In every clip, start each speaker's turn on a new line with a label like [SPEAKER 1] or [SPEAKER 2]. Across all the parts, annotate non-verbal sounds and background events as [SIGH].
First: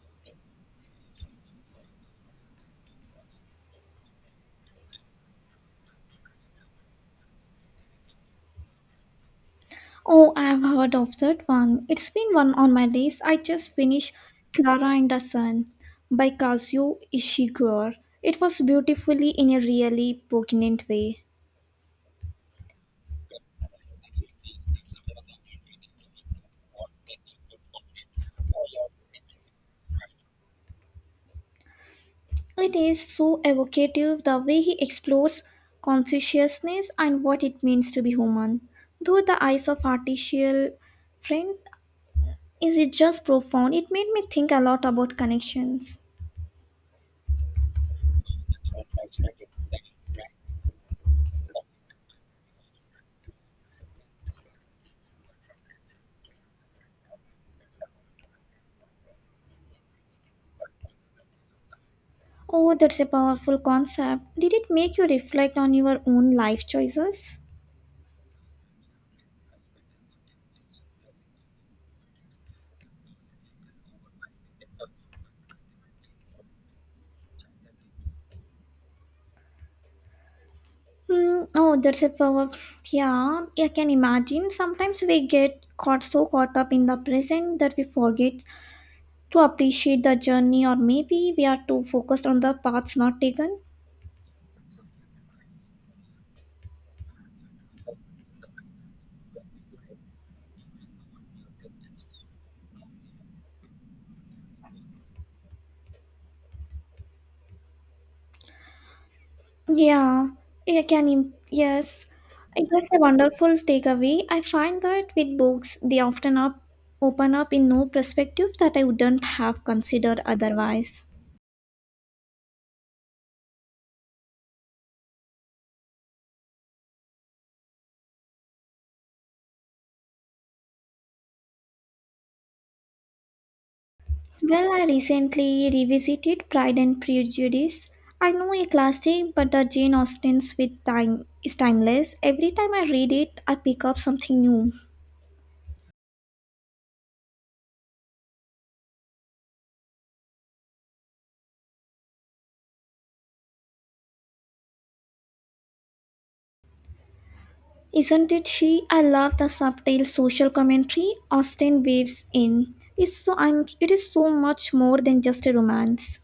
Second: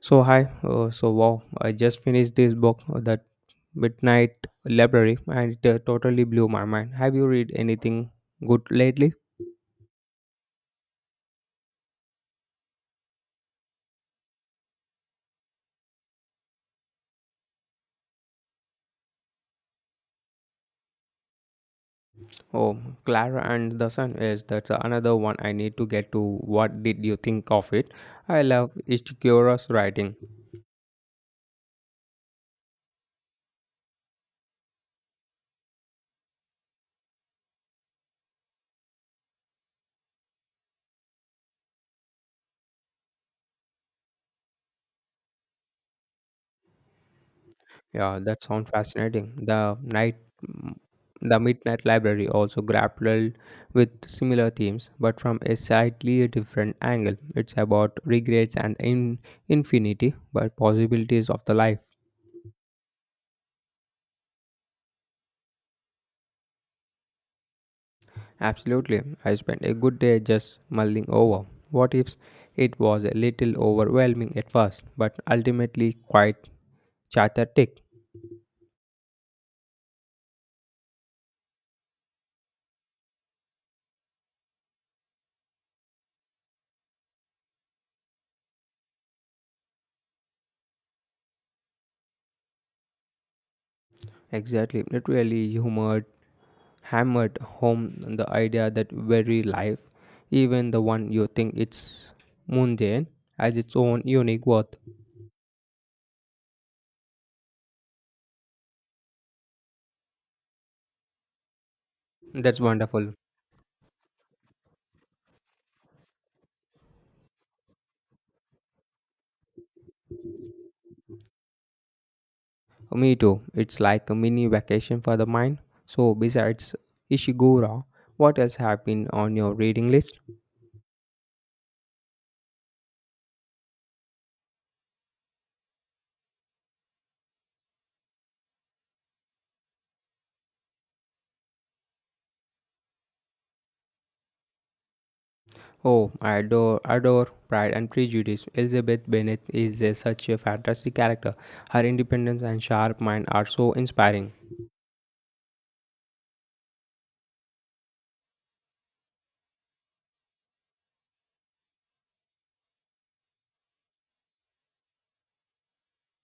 [SPEAKER 1] So hi, wow, I just finished this book, that Midnight Library, and it totally blew my mind. Have you read anything good lately?
[SPEAKER 2] Oh, I've heard of that one. It's been one on my list. I just finished Clara and the Sun by Kazuo Ishiguro. It was beautifully in a really poignant way.
[SPEAKER 1] Oh, Clara and the Sun is that's another one I need to get to. What did you think of it? I love Ishikura's writing.
[SPEAKER 2] It is so evocative the way he explores consciousness and what it means to be human. Through the eyes of artificial friend, is it just profound? It made me think a lot about connections.
[SPEAKER 1] Yeah, that sounds fascinating. Mm, the Midnight Library also grappled with similar themes, but from a slightly different angle. It's about regrets and in infinity, but possibilities of the life.
[SPEAKER 2] Oh, that's a powerful concept. Did it make you reflect on your own life choices?
[SPEAKER 1] Absolutely, I spent a good day just mulling over what ifs. It was a little overwhelming at first, but ultimately quite cathartic.
[SPEAKER 2] Hmm. Oh, that's a power. Yeah, I can imagine. Sometimes we get caught so caught up in the present that we forget to appreciate the journey, or maybe we are too focused on the paths not taken.
[SPEAKER 1] Exactly, it really humored hammered home the idea that every life, even the one you think it's mundane, has its own unique worth.
[SPEAKER 2] Yeah, I can. im- Yes,
[SPEAKER 1] That's
[SPEAKER 2] I guess a
[SPEAKER 1] wonderful.
[SPEAKER 2] wonderful takeaway. I find that with books, they often up open up in new perspective that I wouldn't have considered otherwise.
[SPEAKER 1] Me too. It's like a mini vacation for the mind. So besides Ishiguro, what else have been on your reading list?
[SPEAKER 2] Well, I recently revisited Pride and Prejudice. I know a classic, but the Jane Austen's with time is timeless. Every time I read it, I pick up something new.
[SPEAKER 1] Oh, adore Pride and Prejudice. Elizabeth Bennet is such a fantastic character. Her independence and sharp mind are so inspiring.
[SPEAKER 2] Isn't it she? I love the subtle social commentary Austen weaves in. It is so much more than just a romance.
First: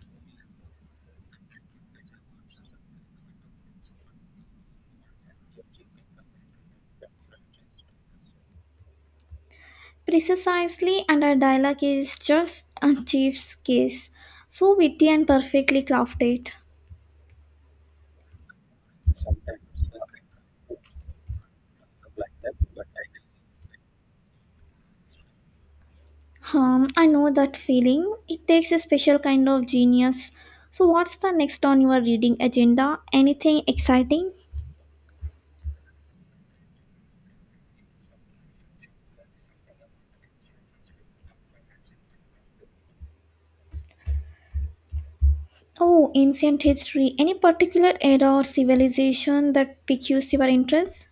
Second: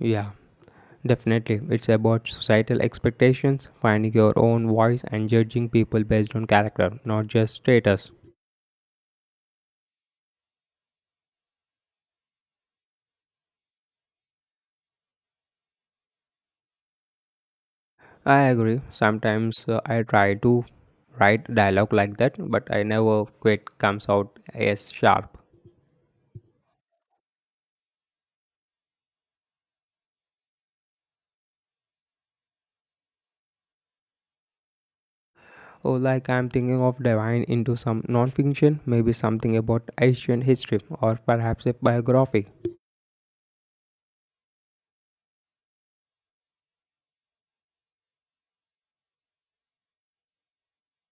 [SPEAKER 1] Yeah, definitely, it's about societal expectations, finding your own voice, and judging people based on character, not just status.
[SPEAKER 2] Precisely, and her dialogue is just a chief's kiss. So witty and perfectly crafted.
[SPEAKER 1] I agree. Sometimes I try to write dialogue like that, but I never quite comes out as sharp.
[SPEAKER 2] I know that feeling. It takes a special kind of genius. So, what's the next on your reading agenda? Anything exciting?
[SPEAKER 1] Or like I'm thinking of diving into some non-fiction, maybe something about ancient history or perhaps a biography.
[SPEAKER 2] Oh, ancient history. Any particular era or civilization that piques your interest?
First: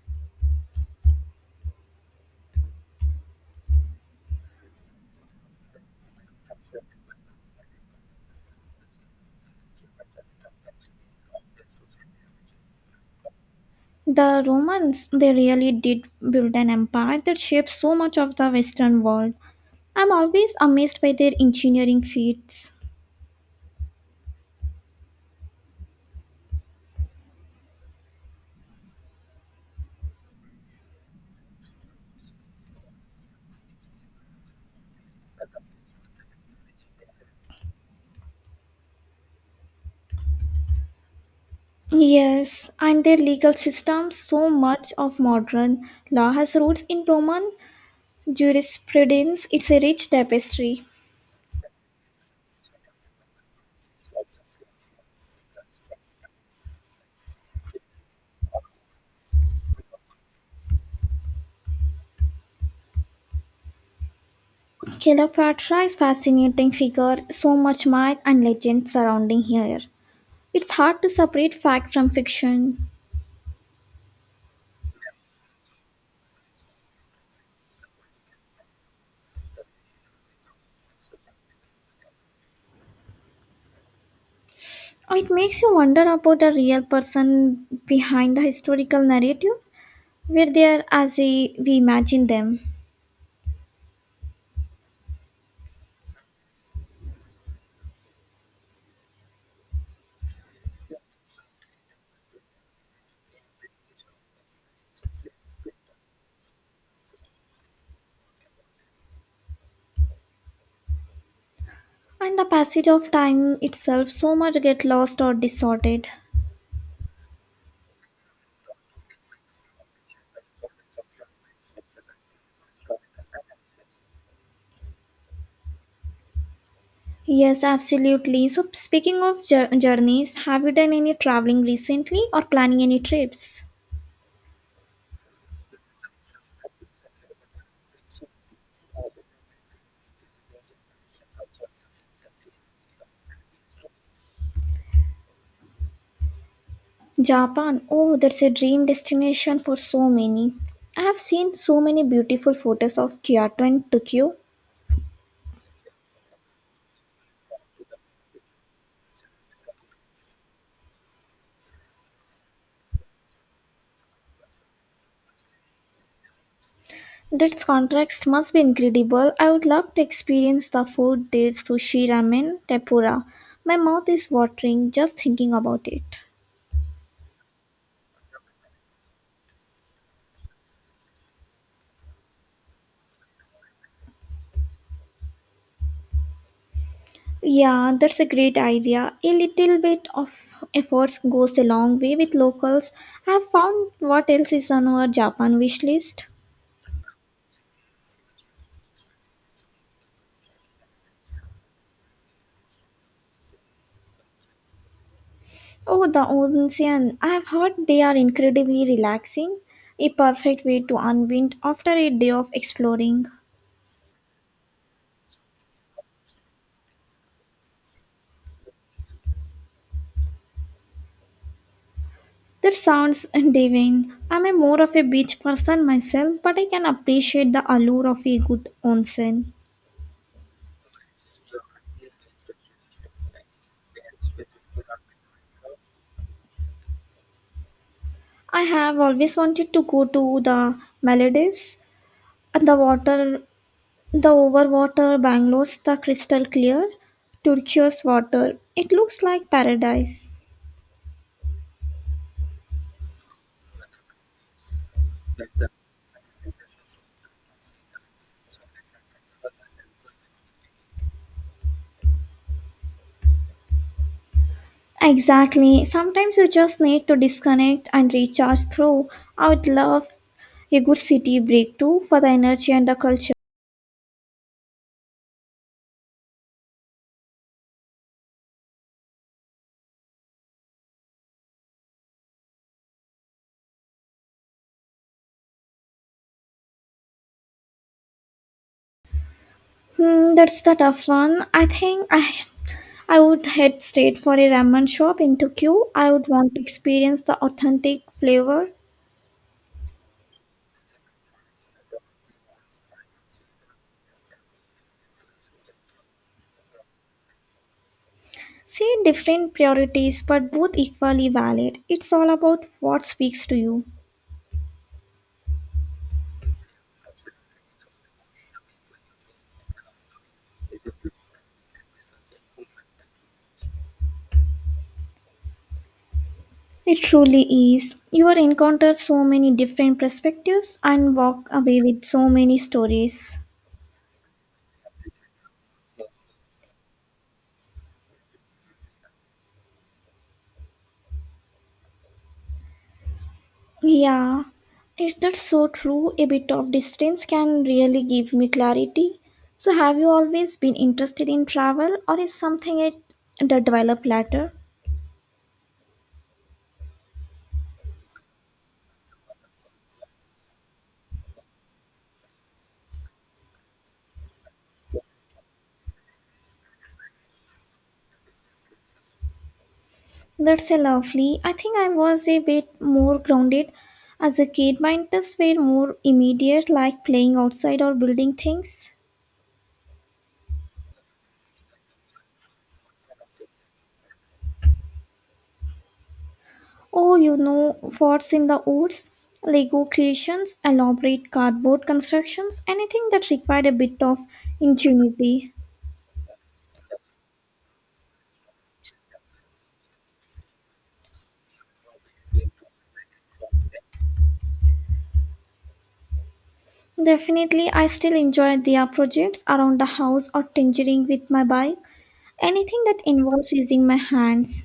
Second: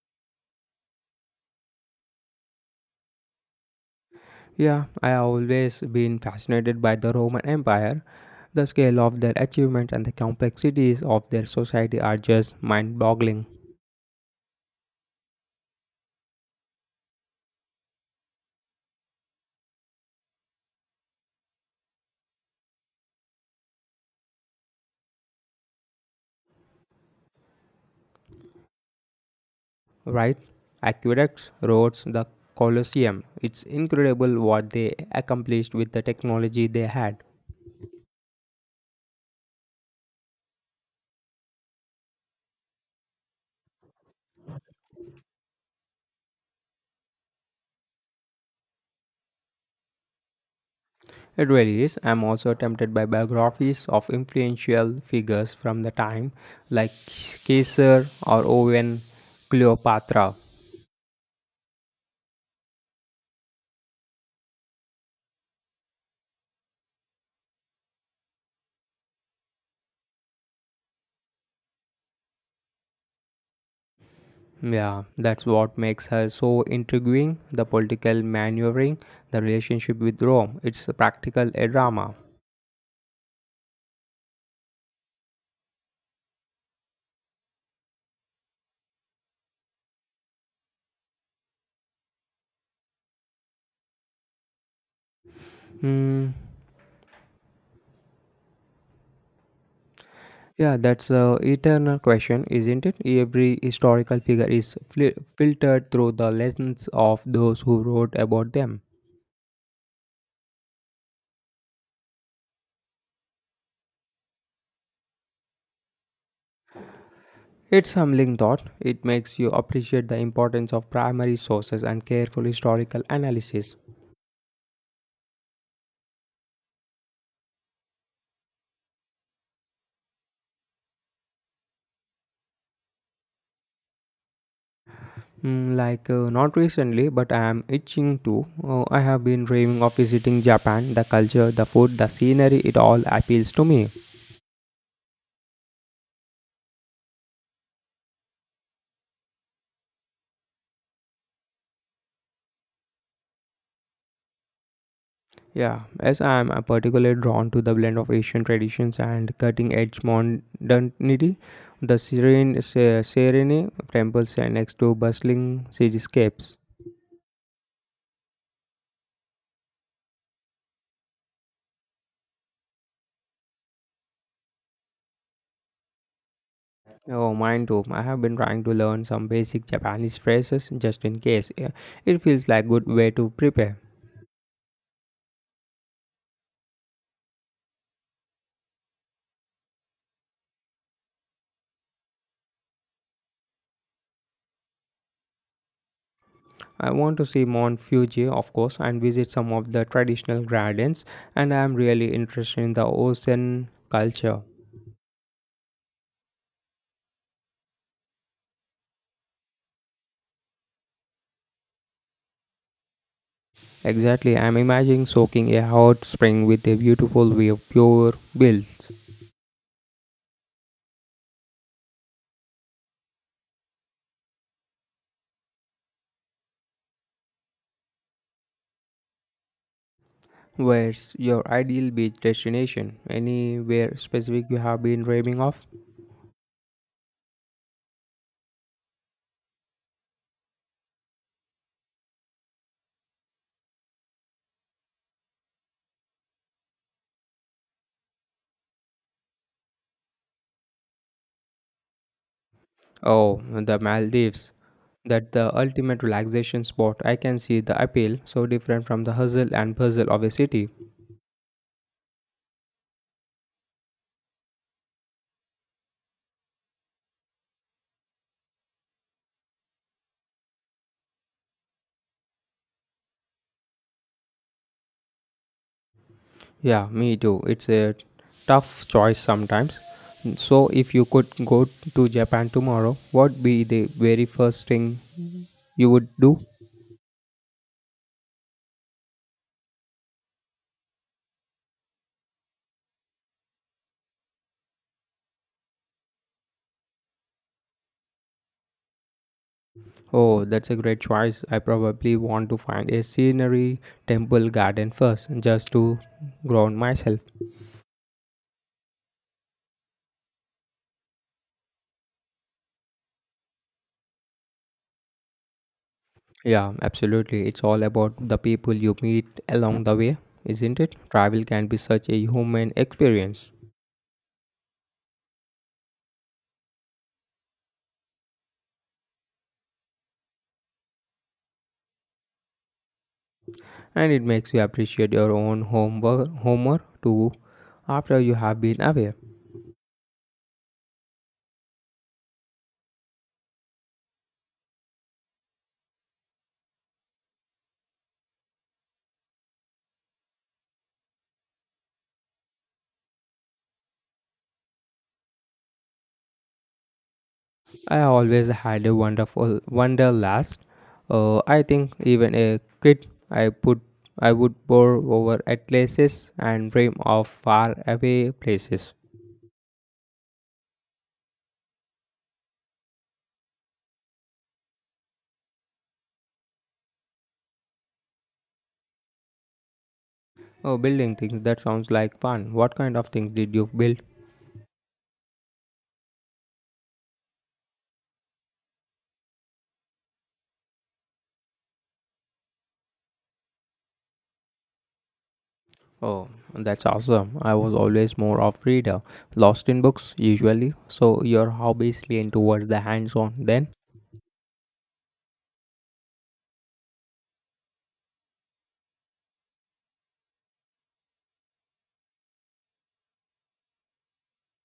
[SPEAKER 1] Yeah, I always been fascinated by the Roman Empire. The scale of their achievements and the complexities of their society are just mind boggling,
[SPEAKER 2] The Romans, they really did build an empire that shaped so much of the Western world. I'm always amazed by their engineering feats.
[SPEAKER 1] right? Aqueducts, roads, the Colosseum. It's incredible what they accomplished with the technology they had.
[SPEAKER 2] Yes, and their legal system, so much of modern law has roots in Roman Jurisprudence, it's a rich tapestry.
[SPEAKER 1] It really is. I'm also tempted by biographies of influential figures from the time, like Caesar or Owen Cleopatra.
[SPEAKER 2] Cleopatra is a fascinating figure, so much myth and legend surrounding her. It's hard to separate fact from fiction.
[SPEAKER 1] Yeah, that's what makes her so intriguing, the political maneuvering, the relationship with Rome. It's a practical a drama.
[SPEAKER 2] It makes you wonder about the real person behind the historical narrative, where they are as we imagine them.
[SPEAKER 1] Hmm. Yeah, that's a eternal question, isn't it? Every historical figure is fli filtered through the lens of those who wrote about them.
[SPEAKER 2] And the passage of time itself so much get lost or distorted.
[SPEAKER 1] It's humbling thought. It makes you appreciate the importance of primary sources and careful historical analysis.
[SPEAKER 2] Yes, absolutely. So speaking of journeys, have you done any traveling recently or planning any trips?
[SPEAKER 1] Not recently, but I am itching to. I have been dreaming of visiting Japan. The culture, the food, the scenery, it all appeals to me.
[SPEAKER 2] Japan, oh, that's a dream destination for so many. I have seen so many beautiful photos of Kyoto and Tokyo.
[SPEAKER 1] Yeah, as I am particularly drawn to the blend of Asian traditions and cutting edge modernity, the serene temples and next to bustling cityscapes.
[SPEAKER 2] That contrast must be incredible. I would love to experience the food there sushi, ramen, tempura. My mouth is watering just thinking about it.
[SPEAKER 1] Oh, mine too. I have been trying to learn some basic Japanese phrases just in case. Yeah, it feels like good way to prepare.
[SPEAKER 2] Yeah, that's a great idea. A little bit of efforts goes a long way with locals. I have found what else is on our Japan wish list.
[SPEAKER 1] I want to see Mount Fuji, of course, and visit some of the traditional gardens, and I am really interested in the ocean culture.
[SPEAKER 2] Oh, the ocean. I have heard they are incredibly relaxing, a perfect way to unwind after a day of exploring.
[SPEAKER 1] Exactly, I'm imagining soaking a hot spring with a beautiful view of pure bills.
[SPEAKER 2] That sounds [LAUGHS] divine. I'm a more of a beach person myself, but I can appreciate the allure of a good onsen.
[SPEAKER 1] Where's your ideal beach destination? Anywhere specific you have been dreaming of?
[SPEAKER 2] I have always wanted to go to the Maldives and the water, the overwater bungalows, the crystal clear, turquoise water. It looks like paradise.
[SPEAKER 1] Oh, the Maldives. That's the ultimate relaxation spot. I can see the appeal, so different from the hustle and bustle of a city.
[SPEAKER 2] Exactly. Sometimes you just need to disconnect and recharge through. I would love a good city break too for the energy and the culture.
[SPEAKER 1] Yeah, me too. It's a tough choice sometimes. So, if you could go to Japan tomorrow, what would be the very first thing you would do?
[SPEAKER 2] Hmm, that's the tough one. I think I would head straight for a ramen shop in Tokyo. I would want to experience the authentic flavor.
[SPEAKER 1] Oh, that's a great choice. I probably want to find a scenery, temple, garden first, just to ground myself.
[SPEAKER 2] See different priorities, but both equally valid. It's all about what speaks to you.
[SPEAKER 1] Yeah, absolutely. It's all about the people you meet along the way, isn't it? Travel can be such a human experience,
[SPEAKER 2] It truly is. You will encounter so many different perspectives and walk away with so many stories.
[SPEAKER 1] and it makes you appreciate your own homework too after you have been away.
[SPEAKER 2] Yeah, is that so true? A bit of distance can really give me clarity. So, have you always been interested in travel, or is something it that developed later?
[SPEAKER 1] I always had a wonderful wanderlust. I think even a kid, I would pore over atlases and dream of far away places.
[SPEAKER 2] That's a lovely. I think I was a bit more grounded as a kid. My interests were more immediate, like playing outside or building things.
[SPEAKER 1] Oh, building things that sounds like fun. What kind of things did you build?
[SPEAKER 2] Oh, you know, forts in the woods, Lego creations, elaborate cardboard constructions, anything that required a bit of ingenuity.
[SPEAKER 1] Oh, that's awesome. I was always more of reader, lost in books usually. So your hobbies lean towards the hands-on then.
[SPEAKER 2] Definitely, I still enjoy their projects around the house or tinkering with my bike, anything that involves using my hands.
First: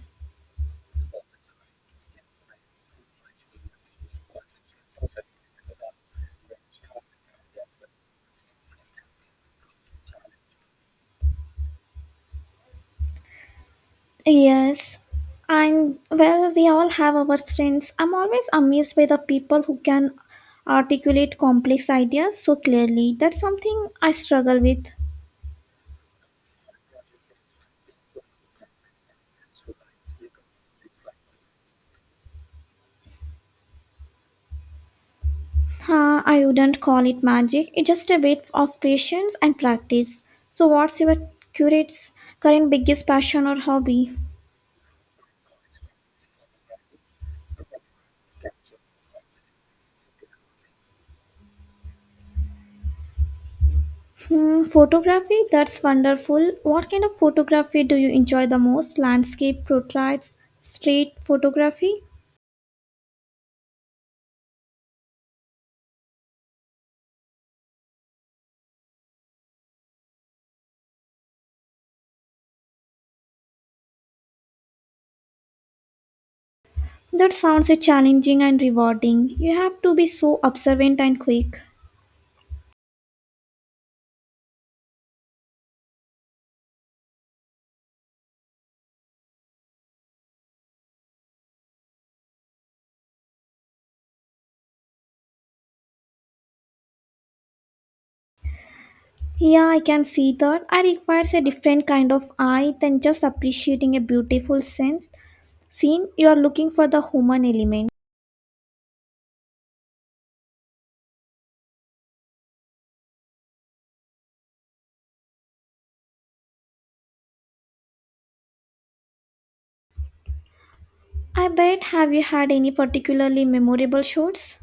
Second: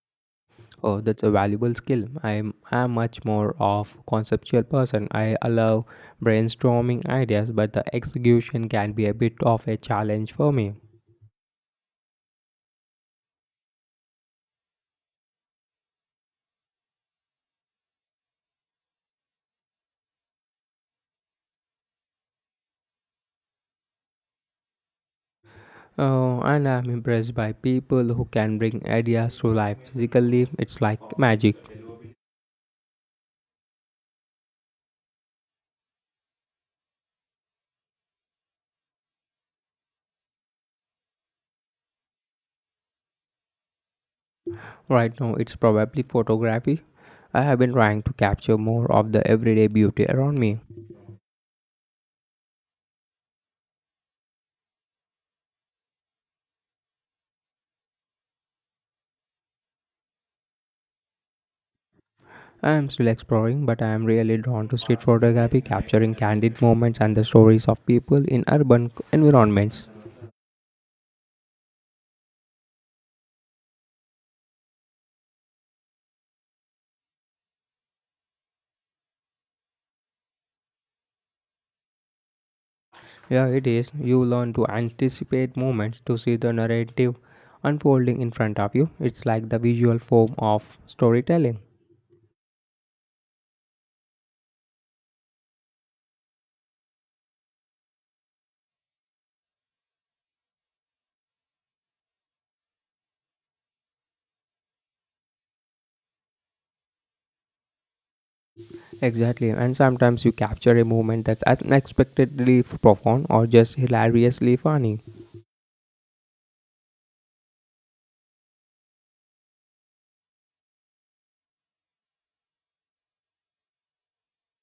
[SPEAKER 1] Oh, that's a valuable skill. I'm much more of conceptual person. I allow brainstorming ideas, but the execution can be a bit of a challenge for me.
[SPEAKER 2] Yes, and well, we all have our strengths. I'm always amazed by the people who can articulate complex ideas so clearly. That's something I struggle with.
[SPEAKER 1] Oh, and I'm impressed by people who can bring ideas to life physically. It's like magic.
[SPEAKER 2] Huh, I wouldn't call it magic, it's just a bit of patience and practice. So, what's your curate's current biggest passion or hobby?
[SPEAKER 1] Right now, it's probably photography. I have been trying to capture more of the everyday beauty around me.
[SPEAKER 2] Hmm, photography, that's wonderful. What kind of photography do you enjoy the most? Landscape, portraits, street photography?
[SPEAKER 1] I am still exploring, but I am really drawn to street photography, capturing candid moments and the stories of people in urban environments.
[SPEAKER 2] That sounds a challenging and rewarding. You have to be so observant and quick.
[SPEAKER 1] Yeah, it is. You learn to anticipate moments to see the narrative unfolding in front of you. It's like the visual form of storytelling.
[SPEAKER 2] Yeah, I can see that. I requires a different kind of eye than just appreciating a beautiful sense. Scene, you are looking for the human element.
[SPEAKER 1] Exactly. And sometimes you capture a moment that's unexpectedly profound or just hilariously funny.
[SPEAKER 2] I bet have you had any particularly memorable shots?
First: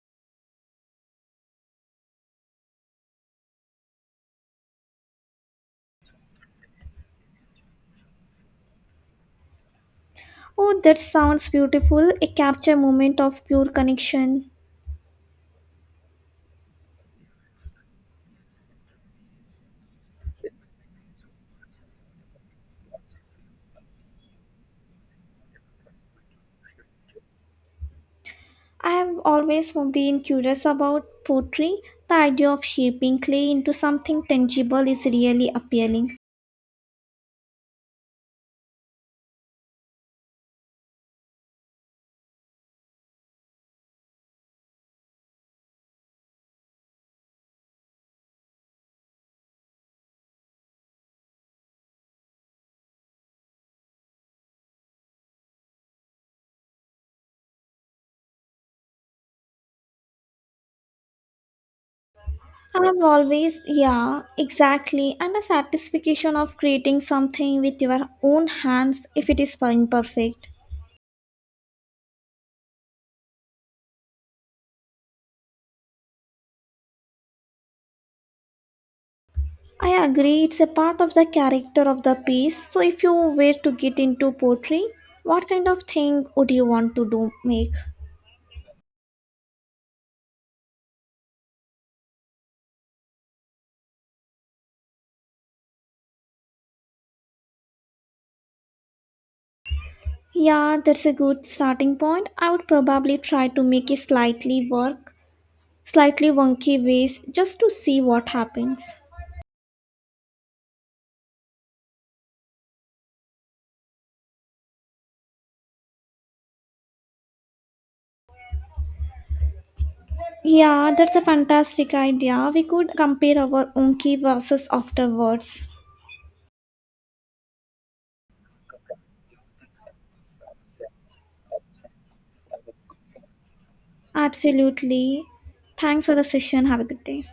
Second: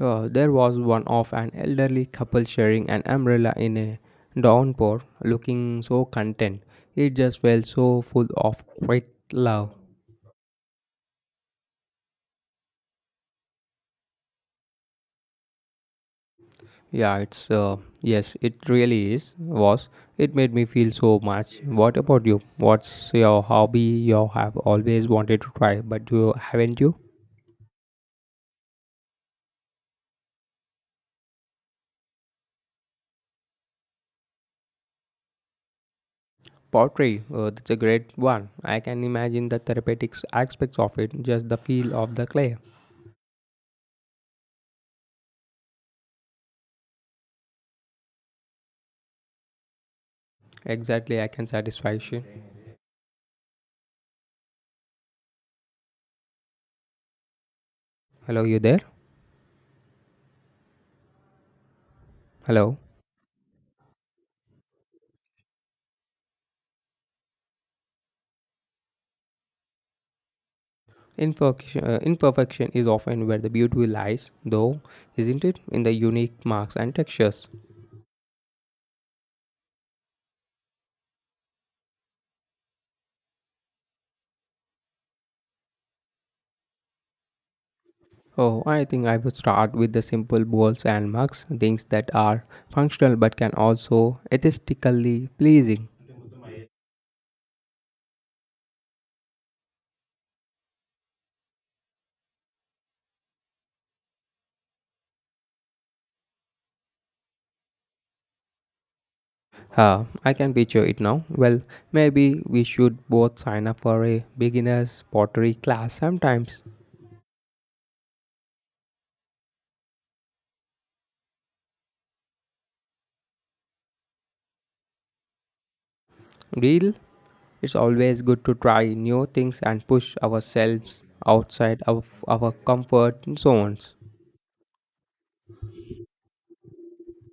[SPEAKER 1] There was one of an elderly couple sharing an umbrella in a downpour, looking so content. It just felt so full of quick love.
[SPEAKER 2] Oh, that sounds beautiful. A capture moment of pure connection.
[SPEAKER 1] Yeah, it's yes, it really is. Was it made me feel so much. What about you? What's your hobby you have always wanted to try, but you haven't you?
[SPEAKER 2] I have always been curious about pottery. The idea of shaping clay into something tangible is really appealing.
[SPEAKER 1] Pottery, that's a great one. I can imagine the therapeutic aspects of it, just the feel of the clay. Exactly, I can satisfy you. Hello, you there? Hello.
[SPEAKER 2] I have always, yeah, exactly, and the satisfaction of creating something with your own hands if it is imperfect.
[SPEAKER 1] Imperfection, imperfection is often where the beauty lies, though, isn't it? In the unique marks and textures.
[SPEAKER 2] I agree, it's a part of the character of the piece. So, if you were to get into pottery, what kind of thing would you want to do make?
[SPEAKER 1] Oh, I think I would start with the simple bowls and mugs, things that are functional but can also aesthetically pleasing.
[SPEAKER 2] Yeah, that's a good starting point. I would probably try to make a slightly wonky ways just to see what happens.
[SPEAKER 1] Huh, I can picture it now. Well, maybe we should both sign up for a beginner's pottery class sometimes.
[SPEAKER 2] Yeah, that's a fantastic idea. We could compare our wonky verses afterwards.
[SPEAKER 1] Real, it's always good to try new things and push ourselves outside of our comfort zones.
[SPEAKER 2] Absolutely. Thanks for the session. Have a good day.